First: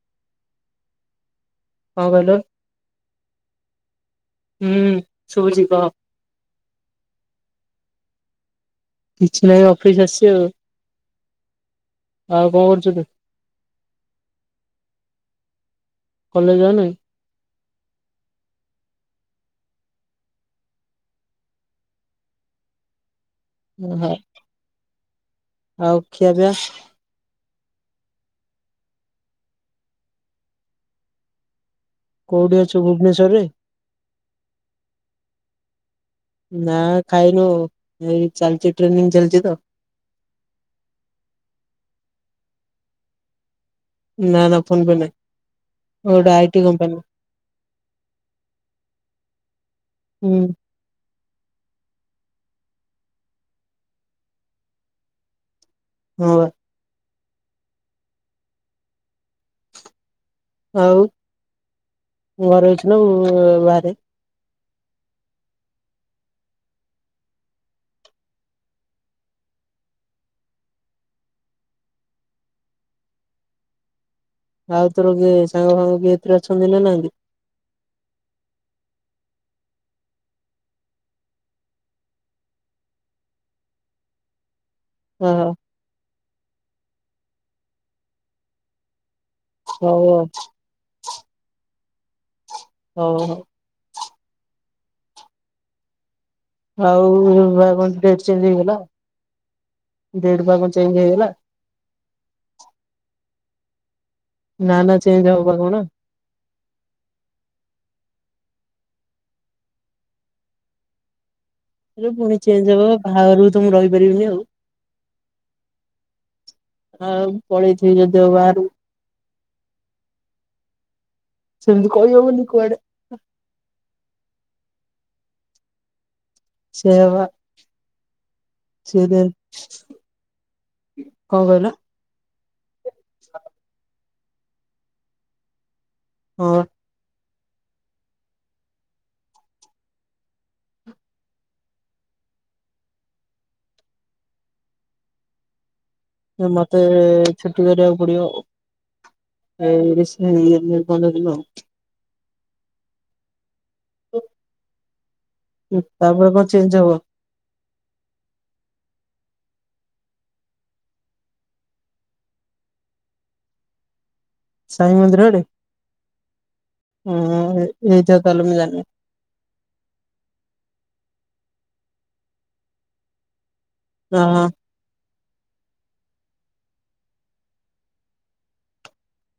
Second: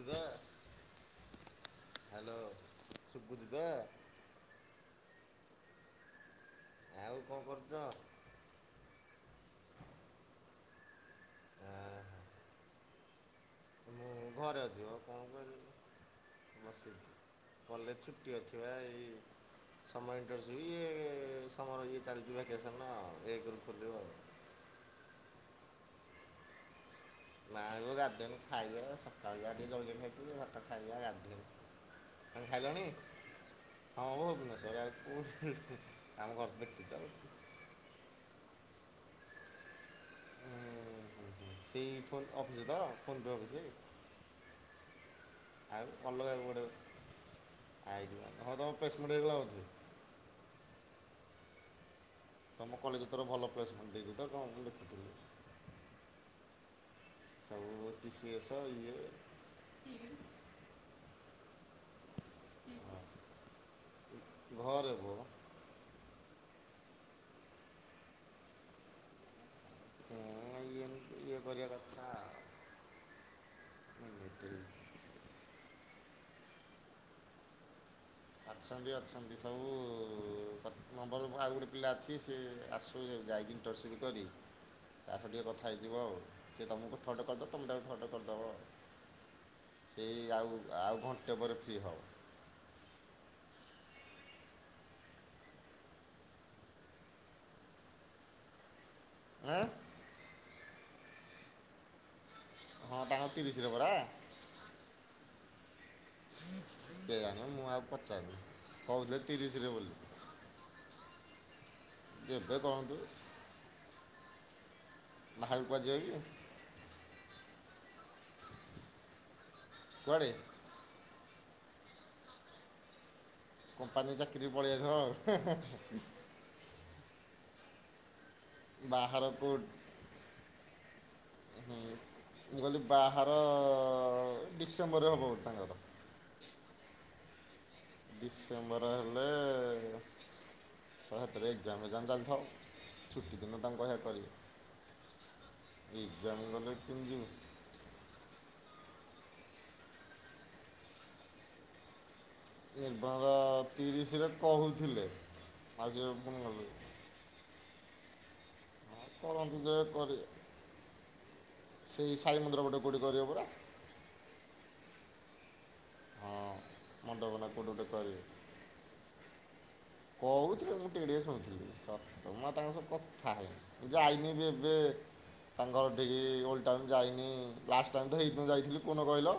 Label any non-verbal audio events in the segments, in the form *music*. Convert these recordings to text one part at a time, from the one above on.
ଯିବା କଣ କହିଲ ହ୍ୟାଲୋ ଶୁଭୁଚି ପା ଶୁଭଛି କହ ଆଉ କଣ କରୁଚ? କିଛି ନାଇ ଅଫିସ ଆସିଛି ଆ ଆଉ କଣ କରୁଚ ତୁ? ମୁଁ ଘରେ ଅଛି ମ କଣ କରିବି। କଲେଜ ଯାଉନ କି? ବସିଛି। କଲେଜ ଛୁଟି ଅଛି ବା ଏଇ *unintelligible* ଓ ହୋ। ଆଉ। ଆଉ ଖିଆ ପିଆ? ନାଗୋ ଗାଧେଇନି ଖାଇନି ସକାଳେ ଯାହା ଟିକେ ଜଳଖିଆ ଖାଇ ଥିଲି ଭାତ ଖାଇବା ଗାଧେଇନି। କୋଉଠି ଅଛୁ ଭୁବନେଶ୍ଵର ରେ? ହଁ ଭୁବନେଶ୍ବର ରେ ଆଉ କୋଉଠି ଆମ ଘର ତ ନା ଦେଖିଛ ଆଉ। ଖାଇନୁ ଏ ଚାଲିଚି ଟ୍ରେନିଂ ଚାଲିଚି ତ। ହୁଁ-ହୁଁ ସେଇ ଫୋନ୍ ଅଫିସ ତ ଫୋନ୍ ପେ ଅଫିସ। ନାଁ -ନାଁ ଫୋନ ପେ ନାହିଁ ଗୋଟେ ଆଇଟି କମ୍ପାନୀ। ଆଇଯିବ ହଁ ତମ ପ୍ରେସମେଣ୍ଟ ହେଇଗଲା ବୋଧେ? ହୁଁ ତମ କଲେଜ ତର ଭଲ ପ୍ଲେସମେଣ୍ଟ ଦେଇଛି ତ କଣ ମୁ ଦେଖୁଥିଲି। ହଁ ବା। ସବୁ ଟି ସି ଏସ ଇଏ ଆଉ ଘରେ ଅଛୁ ନା ବାହାରେ? ଘରେ ବ। ହୁଁ ଏମିତି ୟେ କରିବା କଥା। *unintelligible* ଆଉ ତୋର କିଏ ସାଙ୍ଗ ଫାଙ୍ଗ ବି ଏଥିରେ ଅଛନ୍ତି ନା ନାହାନ୍ତି? ଅଛନ୍ତି ଅଛନ୍ତି ସବୁ ନମ୍ବର ଆଉ ଗୋଟେ ପିଲା ଅଛି ସେ ଆସୁ ଯାଇଚି ଇଣ୍ଟରସିପ କରି। ତା ସହ ଟିକେ ଓହୋ କଥା ହେଇଯିବ ଆଉ ସିଏ ତୁମକୁ ଥରଟେ କରିଦେବ ତୁମେ ତାକୁ ଥରଟେ କରିଦେବ। ସେଇ ଆଉ ଆଉ ଘଣ୍ଟେ ପରେ ଫ୍ରି ହବ। ହଉ। ଆଉ ବା କଣ ଡେଟ୍ ଚେଞ୍ଜ ହେଇଗଲା ଡେଟ୍ ପା କଣ ଚେଞ୍ଜ ହେଇଗଲା। ହଁ ତାଙ୍କର ତିରିଶିରେ ପରା। ନା ନା ଚେଞ୍ଜ ହବ ପା କଣ? କେଜାଣି ମୁଁ ଆଉ ପଚାରୁନି କହୁଥିଲେ ତିରିଶରେ ବୋଲି। *inaudible* ପୁଣି ଏବେ ଚେଞ୍ଜ କହନ୍ତୁ ହବ ବାହାଘରକୁ ତ ମୁଁ ରହିପାରିବିନି ଆଉ। ବାହାରକୁ କୁହାରେ ଯିବ କି? ଆ ପଳେଇଥିବି ଯଦିଓ ବାହାରୁକୁ। କୁଆଡେ? ସେମିତି କହି ହବନି କୁଆଡେ। କମ୍ପାନୀ ଚାକିରି ପଳେଇଆଥିବ। ସେଇୟା ବା ସେ ବାହାର କଣ କୋଉ କହିଲ? ହୁଁ ମୁଁ କହିଲି ବାହାର ଡିସେମ୍ବରରେ ହବ ବୋଧେ ତାଙ୍କର। ହଁ। ଡିସେମ୍ବର ହେଲେ ସାତରେ ଏକ୍ଜାମ ଫେଜାମ୍ ଚାଲିଥବ ଛୁଟି ଦିନ ତାଙ୍କୁ କହିବା କରିଏ। ମତେ ଏ କେମିତି ଯିବୁ ଛୁଟି କରିବାକୁ ପଡିବ ଆଉ। ଏଇ ରିସ ନେ ୟେ କଣ। *unintelligible* ନିର୍ବନ୍ଧ ତିରିଶ ରେ କହୁଥିଲେ ଆଜି ତ ତାପରେ କଣ ପୁଣି ଚେଞ୍ଜ ହବ କରନ୍ତୁ ଯାହା କରିଏ। ସେଇ ସାଇ ମନ୍ଦିର ଗୋଟେ କଉଠି କରିବ ପରା? ସାଇ ମନ୍ଦିର ଆଡେ? ହଁ ହୁଁ ମଣ୍ଡପନା ଏ କୋଉଠି ଗୋଟେ କରିବେ। ଏଇଟା ତାହଲେ ମୁ ଜାଣିନି। କହୁଥିଲେ ମୁଁ ଟିକେ ଟିକେ ଶୁଣିଥିଲି ସତ ମୁଁ ଆଉ ତାଙ୍କ ସବୁ କଥା ହେଇନି। ଯାଇନି ହରି ହଁ ଏବେ ତାଙ୍କର ଘର ଟିକି ଓଲ୍ଡ ଟାଉନ୍ ଯାଇନି ଲାଷ୍ଟ ଟାଇ ତ ହେଇ ଦିନ ଯାଇଥିଲି କଉ ଦିନ କହିଲ?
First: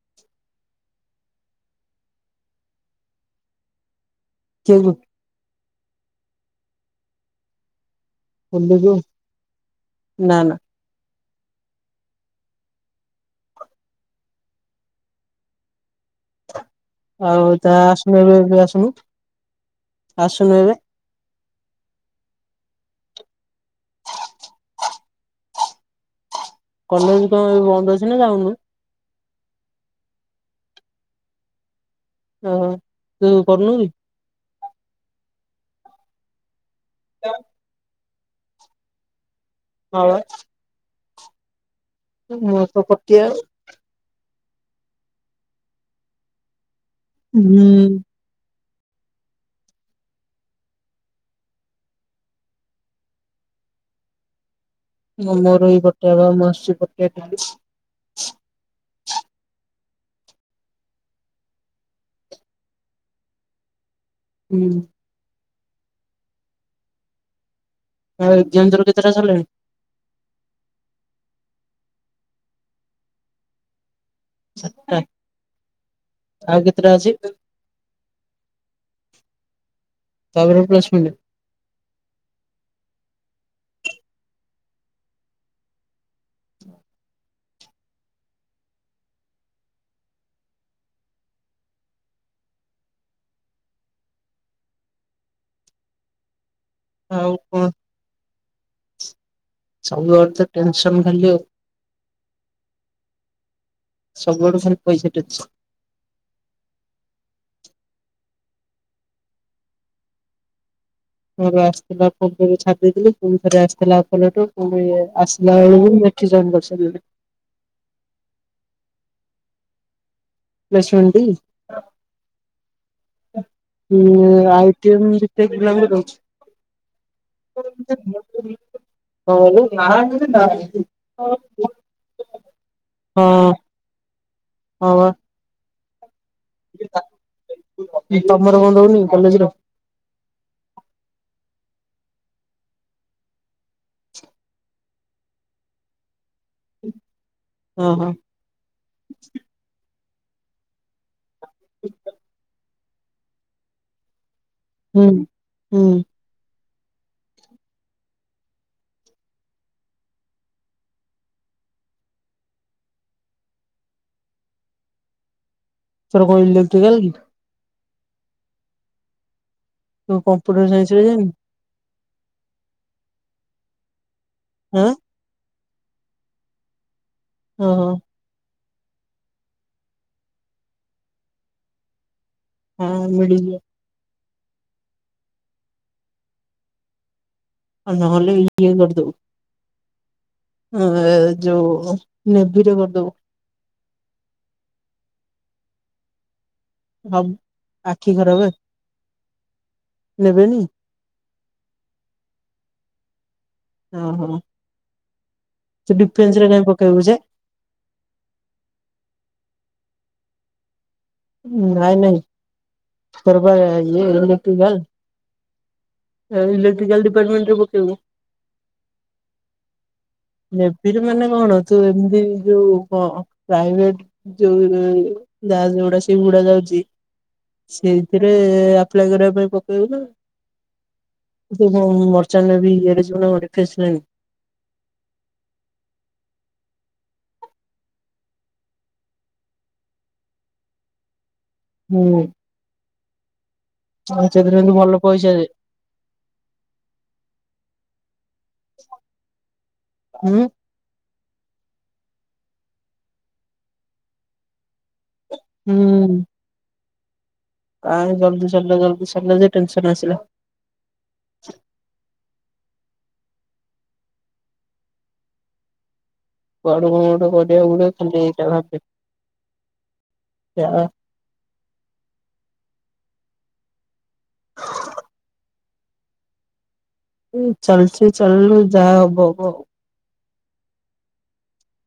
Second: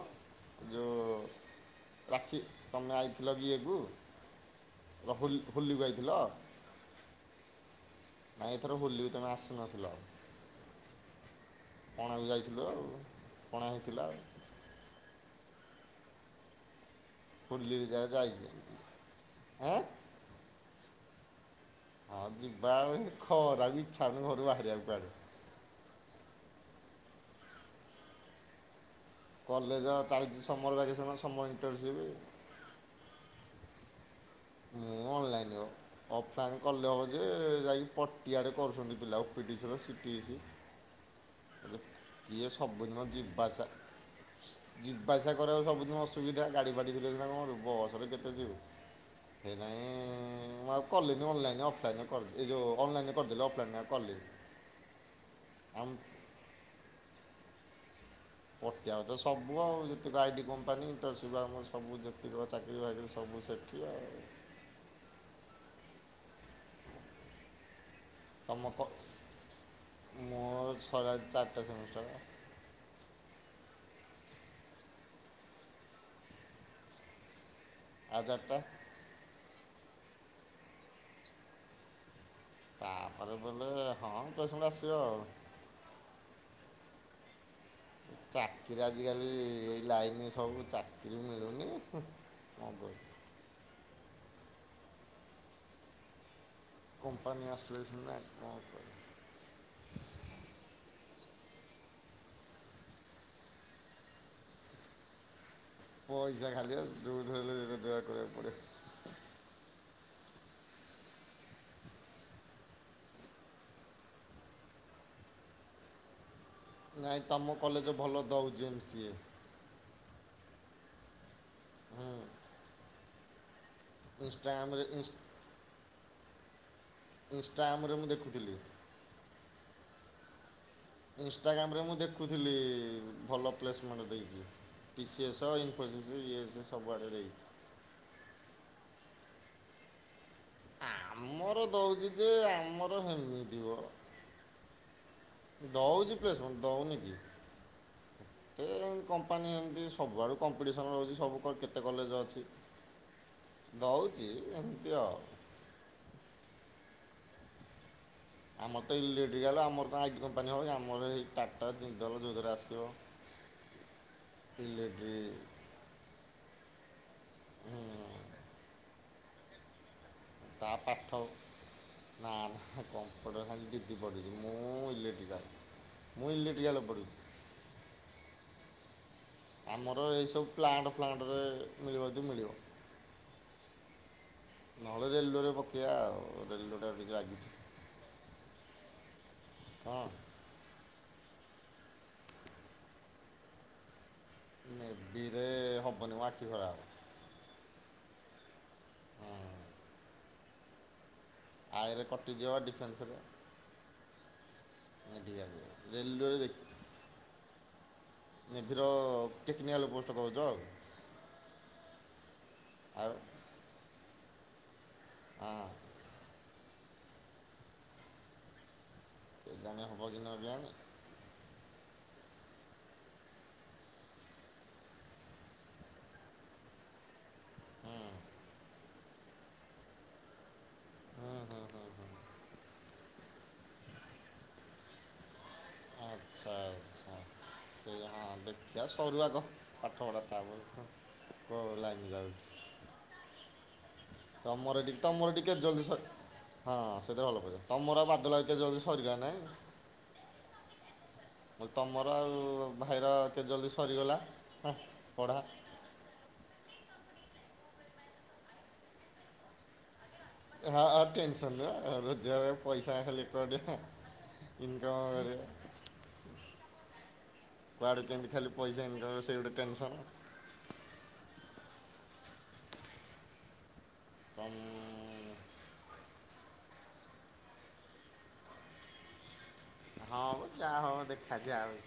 ଯୋଉ *inaudible* ରାକ୍ଷୀ ତମେ ଆଇଥିଲ ଇଏକୁୁ? *unintelligible* ହୋଲିକୁ ଆଇଥିଲ? ନାଇଁ ଏଥର ବୁଲିକୁ ହୋଲି ବି ତମେ ଆସନଥିଲ? ନା ନା ପଣା ବି ଯାଇଥିଲୁ ଆଉ ପଣା ହେଇଥିଲା ଆଉ। ଆଉ ତା ହୋଲିରେ ଯାହା ଆସୁନ ଏବେ ଯାଇଛି। ବେ ଆସୁନୁ ଆଁ ଆସୁନୁ ଏବେ? ହଁ ଯିବା ଆଉ ଖରା କୁ ଇଛା ହଉନି ଘରୁ ବାହାରିବାକୁ କୁଆଡ଼େ? କଲେଜ କଣ ଏ ବନ୍ଦ ଅଛି ନା ଯାଉନୁ? କଲେଜ ଚାଲିଚି ସମର ଭେକେସନ ସମର ଇଣ୍ଟନସିପ। ଅ ହ ତୁ କରନୁ କି? ମୁଁ ଅନଲାଇନ୍ ଅଫଲାଇନ୍ କଲେ ହବ ଯେ ଯାଇକି ପଟିଆଡେ କରୁଛନ୍ତି ପିଲା ପିଟିସର ହଁ ବା ସିଟି *unintelligible* ଇଏ ମୋର ତ ସବୁଦିନ *unintelligible* କଟିଆ ଯିବା ଆସିବା କରିବାକୁ ସବୁଦିନ ଅସୁବିଧା ଗାଡି ଫାଡ଼ି ଥିଲେ ନା କଣ ହୁଁ ବସରେ କେତେ *unintelligible* ସେଇଥିପାଇଁ ମୁଁ ଆଉ କଲିନି ଅନଲାଇନ୍ ଅଫଲାଇନ୍ କରିଦେଲି ଏଉ ଅନଲାଇନ୍ କରିଦେଲି ଅଫଲାଇନ୍ କଲିନି। ମୁଁ ମୋ ରହି ଆମ ପଟେ ବା ମୁଁ ଆସ ପଟେ ଡାଲି ପ *unintelligible* ଆ ତ ସବୁ ଆଉ ଯେତିକ ଆଇଟି କମ୍ପାନୀଇଣ୍ ଆମର ସବୁ ଯେତିକ ଚାକିରି ବାକିରି ସବୁ। ମୁଁ ସେଠି ଆଉ। ହୁଁ। ଆଉ ଏକ୍ଜାମ ତମ ତୋର କେତେଟା ସରିଲାଣି? ମୋର ସ ଚାରିଟା ସମୟ। *unintelligible* ଚାରିଟା ଆଉ କେତେଟା ଅଛି? ଆଧାର ଟା ତାପରେ ମୁଁ ପ୍ଲେସମେଣ୍ଟ ତାପରେ ବୋଧେ ହଁ ପ୍ଲେସମେଣ୍ଟ ଆସିବ ଆଉ। ଚାକିରି ଆଜିକାଲି ଏଇ ଲାଇନ୍ ସବୁ ଚାକିରି ମିଳୁନି ହୁଁ। କ'ଣ କହିବି *inaudible* ଆଉ କମ୍ପାନୀ କଣ *unintelligible* *inaudible* ୟୁର୍ଟନ *unintelligible* ଖାଲି ଆଉ। ସବୁ ଆଡୁ ଫୁଣି ପଇଷା ଟେନସନ୍। ପଇଷା ଖାଲି ଯୋଉଠୁ ହେଲେ ରୋଜାଗାର କରିବା କୁ ପଡେ। ଘର ଆସିଥିଲା *unintelligible* ଛାଡି ଦେଇଥିଲି ଫୁଣି ଥରେ ଆସିିଲଥି ଅଫର ଲେଟର ଫୁଣି ଇଏ ଆସିଲା ବେଳକୁ *inaudible* ଏଠି ଜ‌ଏନ୍ କ ନାଇଁ ତମ କଲେଜ ଭଲ ଦୋଉଚି ଏମ୍ ସିଏ। ପ୍ଲେସମେଣ୍ଟ ଟି? *unintelligible* ହୁଁ ଆଇ ଇନଷ୍ଟାଗ୍ରାମରେ ଟି ଏମ୍ ବିଟେକ୍ ପିଲାଙ୍କୁ ଦୋଉଚି। ଇଂଷ୍ଟାଗାମରେ ମୁଁ ଦେଖୁଥିଲି। କଣ କହିଲେ? ପ୍ଲାଣ୍ଟରେ ନାହିଁ। ଇଂଷ୍ଟାଗାମରେ ମୁଁ ଦେଖୁଥିଲି ଭଲ ପ୍ଲେସମେଣ୍ଟ ଦେଇଚି ବା। ଟିସି ଏସ ଏଇ ତମର କଣ ଦୋଉନି କି କଲେଜର? ଆମର ଦୋଉଚି ଯେ ଆମର ହେମିତି ବ ଦୋଉଚି ପ୍ଲେସମେଣ୍ଟ ଦଉନି କି ହଁ ହଁ। ଏ ଏଇ କମ୍ପାନୀ ଏମତି ସବୁଆଡୁ କମ୍ପିଡିସନ୍ ରହୁଚି ସବୁ କ କେତେ କଲେଜ ଅଛି ଦେଉଚି ହୁଁ ହୁଁ। ଆମର ତ ଇଲେକ୍ଟ୍ରିକାଲ ଆମର କଣ ଆଇଟି କମ୍ପାନୀ ଭଳିଆ। ଆମର ଏଇ ଟାଟା, ଜିନ୍ଦଲ ଯୋଉଥିରେ ଆସିବ ଇଲେକ୍ଟ୍ରି ତୋର କଣ ଇଲେକ୍ଟ୍ରିକାଲ କି? ତୁ କମ୍ପିୁଟର ତା ସାଇନ୍ସରେ ପାଠ ଯାଇନୁ। ନା ନା ହେ କମ୍ପଟର ଖାଲି ଦିଦି ପଡୁଚି। ମୁଁ ଆଁ ଇଲେକ୍ଟ୍ରିକାଲ। ମୁଁ ଇଲେକ୍ଟ୍ରିକାଲ ପଡୁଚି। ଓହୋ। ଆମର ଏଇ ସବୁ ପ୍ଲାଣ୍ଟ ଫ୍ଲାଣ୍ଟରେ ମିଳିବ ଯଦି ମିଳିବ। ହଁ ମିଳିଯିବ। ନହେଲେ ରେଲୱେରେ ପକେଇବା ଆଉ ରେଲୱେ ଟା ଟିକେ ଲାଗିଚି। ଆ ନହେଲେ ଇଏ କରିଦୋବୁ। ହଁ। ହଁ ଆ ଯୋଉ ନେଭିରେ କରିଦୋବୁ। ନେଭିରେ ହବନି ମୋ ଆଖି ଖରାପ। ହବ୍ ଆଖି ଖରାପେ ହଁ ଦେବେନି? ଆଇରେ କଟିଯିବ ପା ଡିଫେନ୍ସରେ। ଓହୋ। ନେଭି ଆସିବ ତୁ ରେଲୱେରେ ଡିଫେନ୍ସରେ କାଇଁ ପକେଇବୁ ଯେ। ନେଭିିର ଟେକ୍ନିକାଲ୍ ପୋଷ୍ଟ କୋହୁଚ। ନାଇଁ ନାଇଁ ତୋର କାଲେ ଇଏ *unintelligible* ହୁଁ। ଇଲେକ୍ଟ୍ରିକା ଡିପାର୍ଟମେଣ୍ଟ ପକେଇବୁ। କେଜାଣି ହବ କି ନ କେଜାଣି ନେଭିରେ ମାନେ କଣ? ତ ଏମିତି ଯୋଉ ପ୍ରାଇଭେଟ ଯୋଉ ଯାହାଗୁଡା ସେଗୁଡା ଯାଉଛି। ସେଇଥିରେ ଆପ୍ଲାଏ କରିବା ପାଇଁ ପକେଇବୁ ନା। ହୁଁ ହୁଁ ହୁଁ ଏବଂ ହୁଁ ମର୍ଚାନ୍ଦ ନବୀ ଏର ଜ ଅନଖେସେ *inaudible* ଆଚ୍ଛା ଆଚ୍ଛା ସେଇ ହଁ ଦେଖିବା ସରୁ ଆଗ ପାଠପଢ଼ା ତାପରେ କଉ ଲାଇନ ଯାଉଛି? ସେଥିରେ କିନ୍ତୁ ତମର ଟିକେ ଭଲ ତମର ପଇସା ଏଟି ଯେ କେତେ ଜଲଦି ସ ହଁ ସେଥି ଭଲ ପା ତମର ବାଦ ଲିକା ଜଲଦି ସରିବ ନାଇଁ। ଉଁ। ତମର ଆଉ ଭାଇର କେତେ ଜଲଦି ସରିଗଲା? ହୁଁ ପଢ଼ା। ହୁଁ। କାଇଁ ଜଲଦି ସରିଲା ଜଲଦି ସରିଲା ଯେ ଟେନସନ ଆସିଲା। ହଁ ଆ ଟେନସନ ନା *unintelligible* ପଇସା ଖାଲି *unintelligible* କଆଡୁକୁ କୁଆଡେ କେମିତି ଖାଲି ପଇସା ଏ ସେଇ ଗୋଟେ ଟେନସନ। ଯାହା ତ ଚାଲିଛି ଚାଲୁ ଯାହା ହବ ହବ। ହଁ ହବ ଯାହା ହବ ଦେଖାଯାଉ?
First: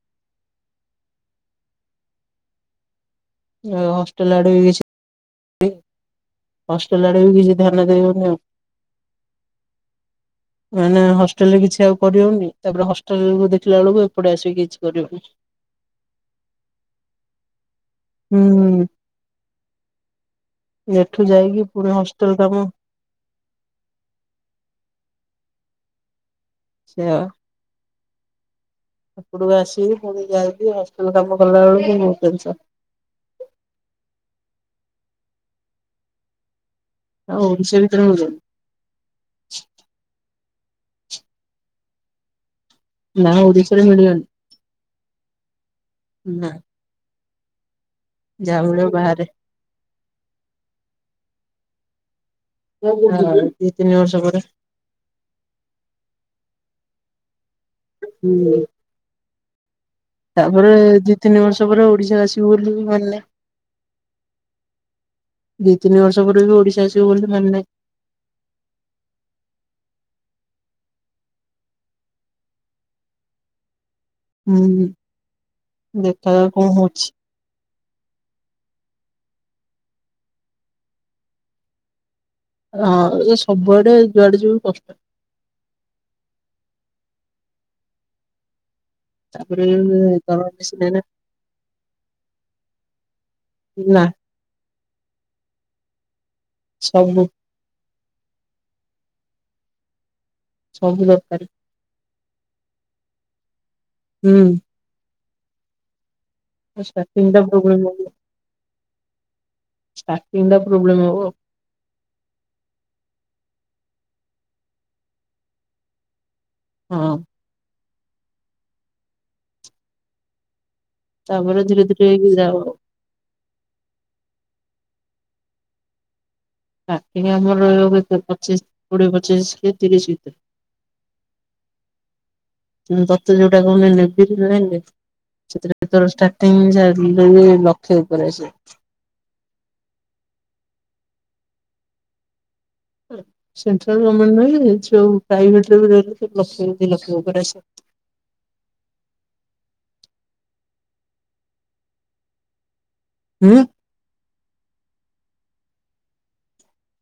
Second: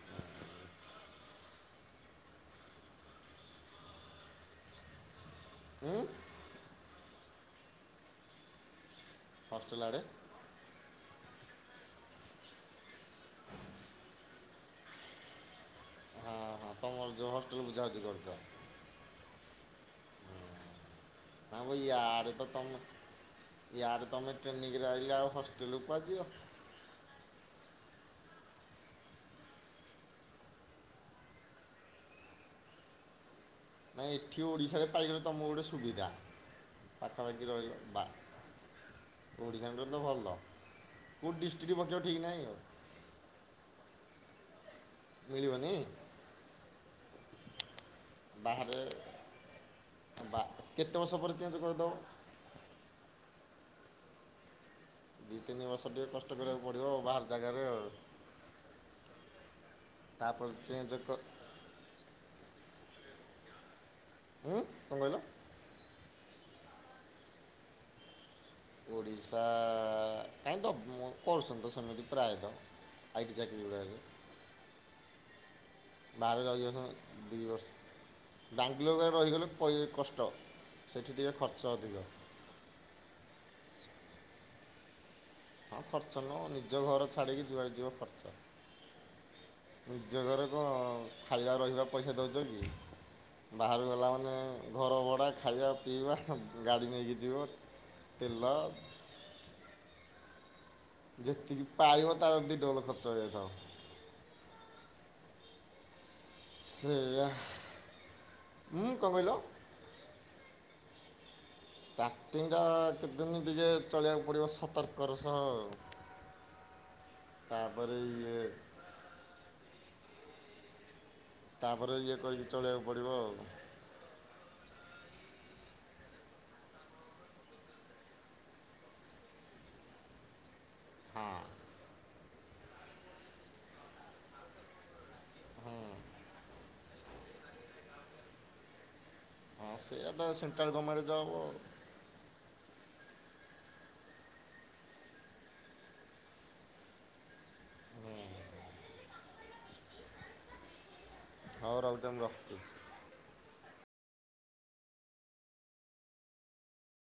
ହଷ୍ଟେଲ ଆଡେ ବି ସେଇ ଉଁ। ଲାଡେ ବି କିଛି ଧ୍ୟାନ ଦେବନି ଆଉ। ହଷ୍ଟେଲ୍ ଆଡେ? ମାନେ ହଷ୍ଟେଲ ରେ କିଛି ଆଉ କରିହବନି ତାପରେ ହଷ୍ଟେଲ କୁ ଦେଖିଲା ବେଳକୁ ଏପଟେ ଆସିକି କିଛି କରି ହଉନି। ହଁ ହଁ ତମର ଯୋଉ ହଷ୍ଟେଲକୁ ଯାଉଛ। ହୁଁ ଏ ତା ୟାର ତ ତମେ ୟାର ତମେ ଟ୍ରେନିଂରେ ରହିଲ ଆଉ ହ ଟେଲକୁ କୁଆଡେ ଯିବ? ସେଇଆ। ଆପକୁ ଆସିକି ପୁଣି ଯାଇକି ହଷ୍ଟେଲ କାମ କଲା ବେଳକୁ ବହୁତ ପେନସନ। ନାଇଁ ଏଠି ଓଡିଶାରେ ପାଇଗଲେ ତମକୁ ଗୋଟେ ସୁବିଧା। ଆଉ ପାଖାପାଖି ଓଡିଶା ରହିଲେ ଭିତରେ ମିଳିବନି ବାସ ଓଡିଶା ତ ଭଲ। କଉ ଡିଷ୍ଟ୍ରିକ ପକେଇବ ଠିକ ନାହିଁ ଆଉ? ନା ଓଡିଶାରେ ମିଳିବନି। ମିଳିବନି? ନା ଯାହା ମିଳିବ ବାହାରେ। ବା କେତେ ବର୍ଷ ପରେ ଚେଞ୍ଜ କରିଦବ? ଦି ତିନି ବର୍ଷ ପରେ। ଦି ତିନି ବର୍ଷ ଟିକେ କଷ୍ଟ କରିବାକୁ ପଡିବ ଆଉ ବାହାର ଜାଗାରେ ଆଉ। ହୁଁ। ତାପରେ ଚେଞ୍ଜ କ ଦି ତିନି ବର୍ଷ ପରେ ଓଡିଶା ଆସିବୁ ବୋଲି ମାନିଲା। ଉଁ କଣ କହିଲ? *unintelligible* ସବ ବି ଓଡିଶା ଆସିବ ବୋଲି ମାନେ ନାହିଁ। ଓଡିଶା କାହିଁ ତ କରୁସତି ସେମିତି ପ୍ରାୟତଃ। ଆଇଟି ଚାକିରି ଗୁଡ଼ାକରେ ହୁଁ। ବାହାର *unintelligible* ଦେଖାଯାଉ କଣ ଯାଉଛିିବ ହଉଛି। ଦିଇ ବର୍ଷ ବାଙ୍ଗଲୋରରେ ରହିଗଲେ କଷ୍ଟ, ସେଠି ଟିକେ ଖର୍ଚ୍ଚ ଅଧିକ। ହଁ ସବୁଆଡେ ଯୁଆଡେ ଯିବ କଷ୍ଟ ହଁ ଖର୍ଚ୍ଚ ନୁ ନିଜ ଘର ଛାଡିକି ଯୁଆଡେ ଯିବ ଖର୍ଚ୍ଚ। ଆ *unintelligible* ନିଜ ଘରେ କଣ ଖାଇବା ରହିବା ପଇସା ଦଉଛ କି? ବାହହାର ନା ଗଲା ମାନେ ଘର ଭଡ଼ା ଖାଇବା ପିଇବା ଗାଡ଼ି ନେଇକି ସବୁ ଯିବ ତେଲ ସବୁ ଦରକାର ଯେତିକି ପାଇବ ତାର ଦି ଡବଲ୍ ଖର୍ଚ୍ଚ ହେଇଯାଉଥିବ। ହୁଁ। ଆଛା ତିନିଟା ପ୍ରୋବ୍ଲେମ୍ *unintelligible* ହଁ କଣ କହିଲ? ଷ୍ଟାର୍ଟିଂଟା ପ୍ରୋବ୍ଲେମ୍ ହବ। ଷ୍ଟାର୍ଟିଂଟା କେତେ ଦିନ ଟିକେ ଚଳିବାକୁ ପଡ଼ିବ ସତର୍କର ସହ ଆଉ ହୁଁ। ବର *unintelligible* ଧୀରେ ତାପରେ ଧୀରେ ଇଏ ହେଇକି କରିକି ଯାଉ ଚଳେଇବାକୁ ପଡିବ ଆଉ ଷ୍ଟାର୍ଟିଂ ଆମର ରହିବ *unintelligible* ପଚିଶ କୋଡିଏ ପଚିଶ କି ତିରିଶ ଭିତରେ ହଁ। ତତେ ଯୋଉଟା କହୁନି *unintelligible* ନେବ ନଁ *unintelligible* ସେଥିରେ ତୋର ଷ୍ଟାର୍ଟିଂ ଯାହା ହେଲେବି ଲକ୍ଷ୍ୟ ଉପରେ ଆସେ ହଁ ସେଇୟା ତ central government job central government ନାହିଁ ଯୋଉ ପ୍ରାଇଭେଟରେ ବି ରହିଲେ ଲକ୍ଷ ଦି ଲକ୍ଷ ଉପରେ ଆସେ ହୁଁ। ହଉ ରଖିଦେ ମୁଁ ରଖୁଛି। ହୁଁ।